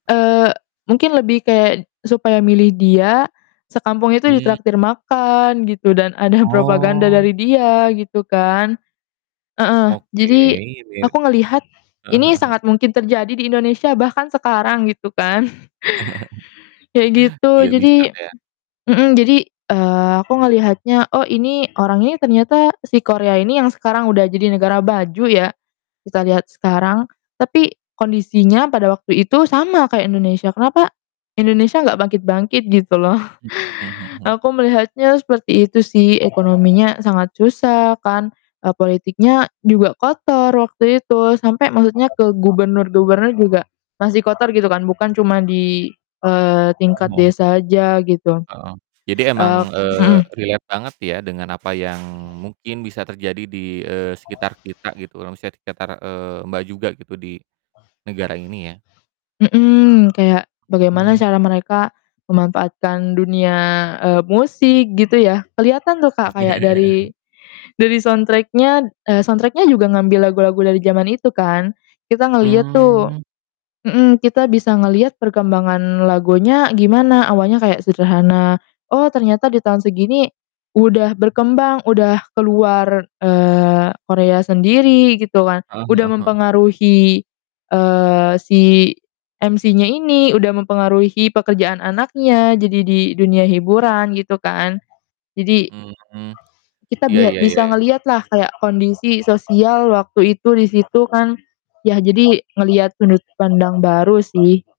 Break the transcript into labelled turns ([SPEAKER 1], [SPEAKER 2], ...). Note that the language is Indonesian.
[SPEAKER 1] Eee, mungkin lebih kayak supaya milih dia, sekampung itu
[SPEAKER 2] Iya.
[SPEAKER 1] ditraktir makan gitu dan ada propaganda
[SPEAKER 2] Oh.
[SPEAKER 1] dari dia gitu kan. Heeh.
[SPEAKER 2] Oke,
[SPEAKER 1] Jadi
[SPEAKER 2] biar heeh
[SPEAKER 1] aku ngelihat
[SPEAKER 2] heeh
[SPEAKER 1] ini
[SPEAKER 2] heeh.
[SPEAKER 1] sangat mungkin terjadi di Indonesia bahkan sekarang gitu kan. Kayak gitu
[SPEAKER 2] Iya
[SPEAKER 1] jadi
[SPEAKER 2] bisa ya.
[SPEAKER 1] mhm, jadi, eee, aku ngelihatnya, "Oh, ini orang ini tuh ternyata" si Korea ini yang sekarang udah jadi negara baju ya, kita lihat sekarang, "tapi kondisinya pada waktu itu sama kayak Indonesia. Kenapa Indonesia gak bangkit-bangkit gitu loh?"
[SPEAKER 2] Mhm mhm mhm mhm.
[SPEAKER 1] Aku melihatnya seperti itu sih. Ekonominya sangat susah kan, eee, politiknya juga kotor waktu itu sampai maksudnya ke gubernur-gubernur juga masih kotor gitu kan, bukan cuma di, eee,
[SPEAKER 2] Oh,
[SPEAKER 1] tingkat
[SPEAKER 2] heeh.
[SPEAKER 1] desa aja gitu.
[SPEAKER 2] Heeh. Jadi emang,
[SPEAKER 1] Ek
[SPEAKER 2] eee,
[SPEAKER 1] mhm.
[SPEAKER 2] relate banget ya dengan apa yang mungkin bisa terjadi di, eee, sekitar kita gitu, eee, maksudnya tuh sekitar, eee, Mbak, juga gitu di negara ini ya.
[SPEAKER 1] Mhm. Kayak bagaimana
[SPEAKER 2] Mmm.
[SPEAKER 1] cara mereka memanfaatkan dunia, eee, musik gitu ya. Keliatan tuh, Kak, kayak dari
[SPEAKER 2] Iya.
[SPEAKER 1] dari soundtrack-nya, eee, soundtrack-nya, juga ngambil lagu-lagu dari zaman itu kan, kita ngeliat tuh
[SPEAKER 2] Mmm.
[SPEAKER 1] mhm, kita bisa ngeliat perkembangan lagunya gimana, awalnya kayak sederhana, oh, ternyata di tahun segini udah berkembang, uda ke luar, eee, Korea sendiri, gitu kan,
[SPEAKER 2] Heeh
[SPEAKER 1] udah
[SPEAKER 2] heeh heeh.
[SPEAKER 1] mempengaruhi, eee, si MC-nya ini, udah mempengaruhi pekerjaan anaknya jadi di dunia hiburan, gitu kan, jadi,
[SPEAKER 2] Mhm.
[SPEAKER 1] kita
[SPEAKER 2] Iya
[SPEAKER 1] bia
[SPEAKER 2] iya iya
[SPEAKER 1] bisa
[SPEAKER 2] iya.
[SPEAKER 1] ngelihatlah kayak kondisi sosial waktu itu di situ kan. Yah jadi ngelihat sudut pandang baru sih.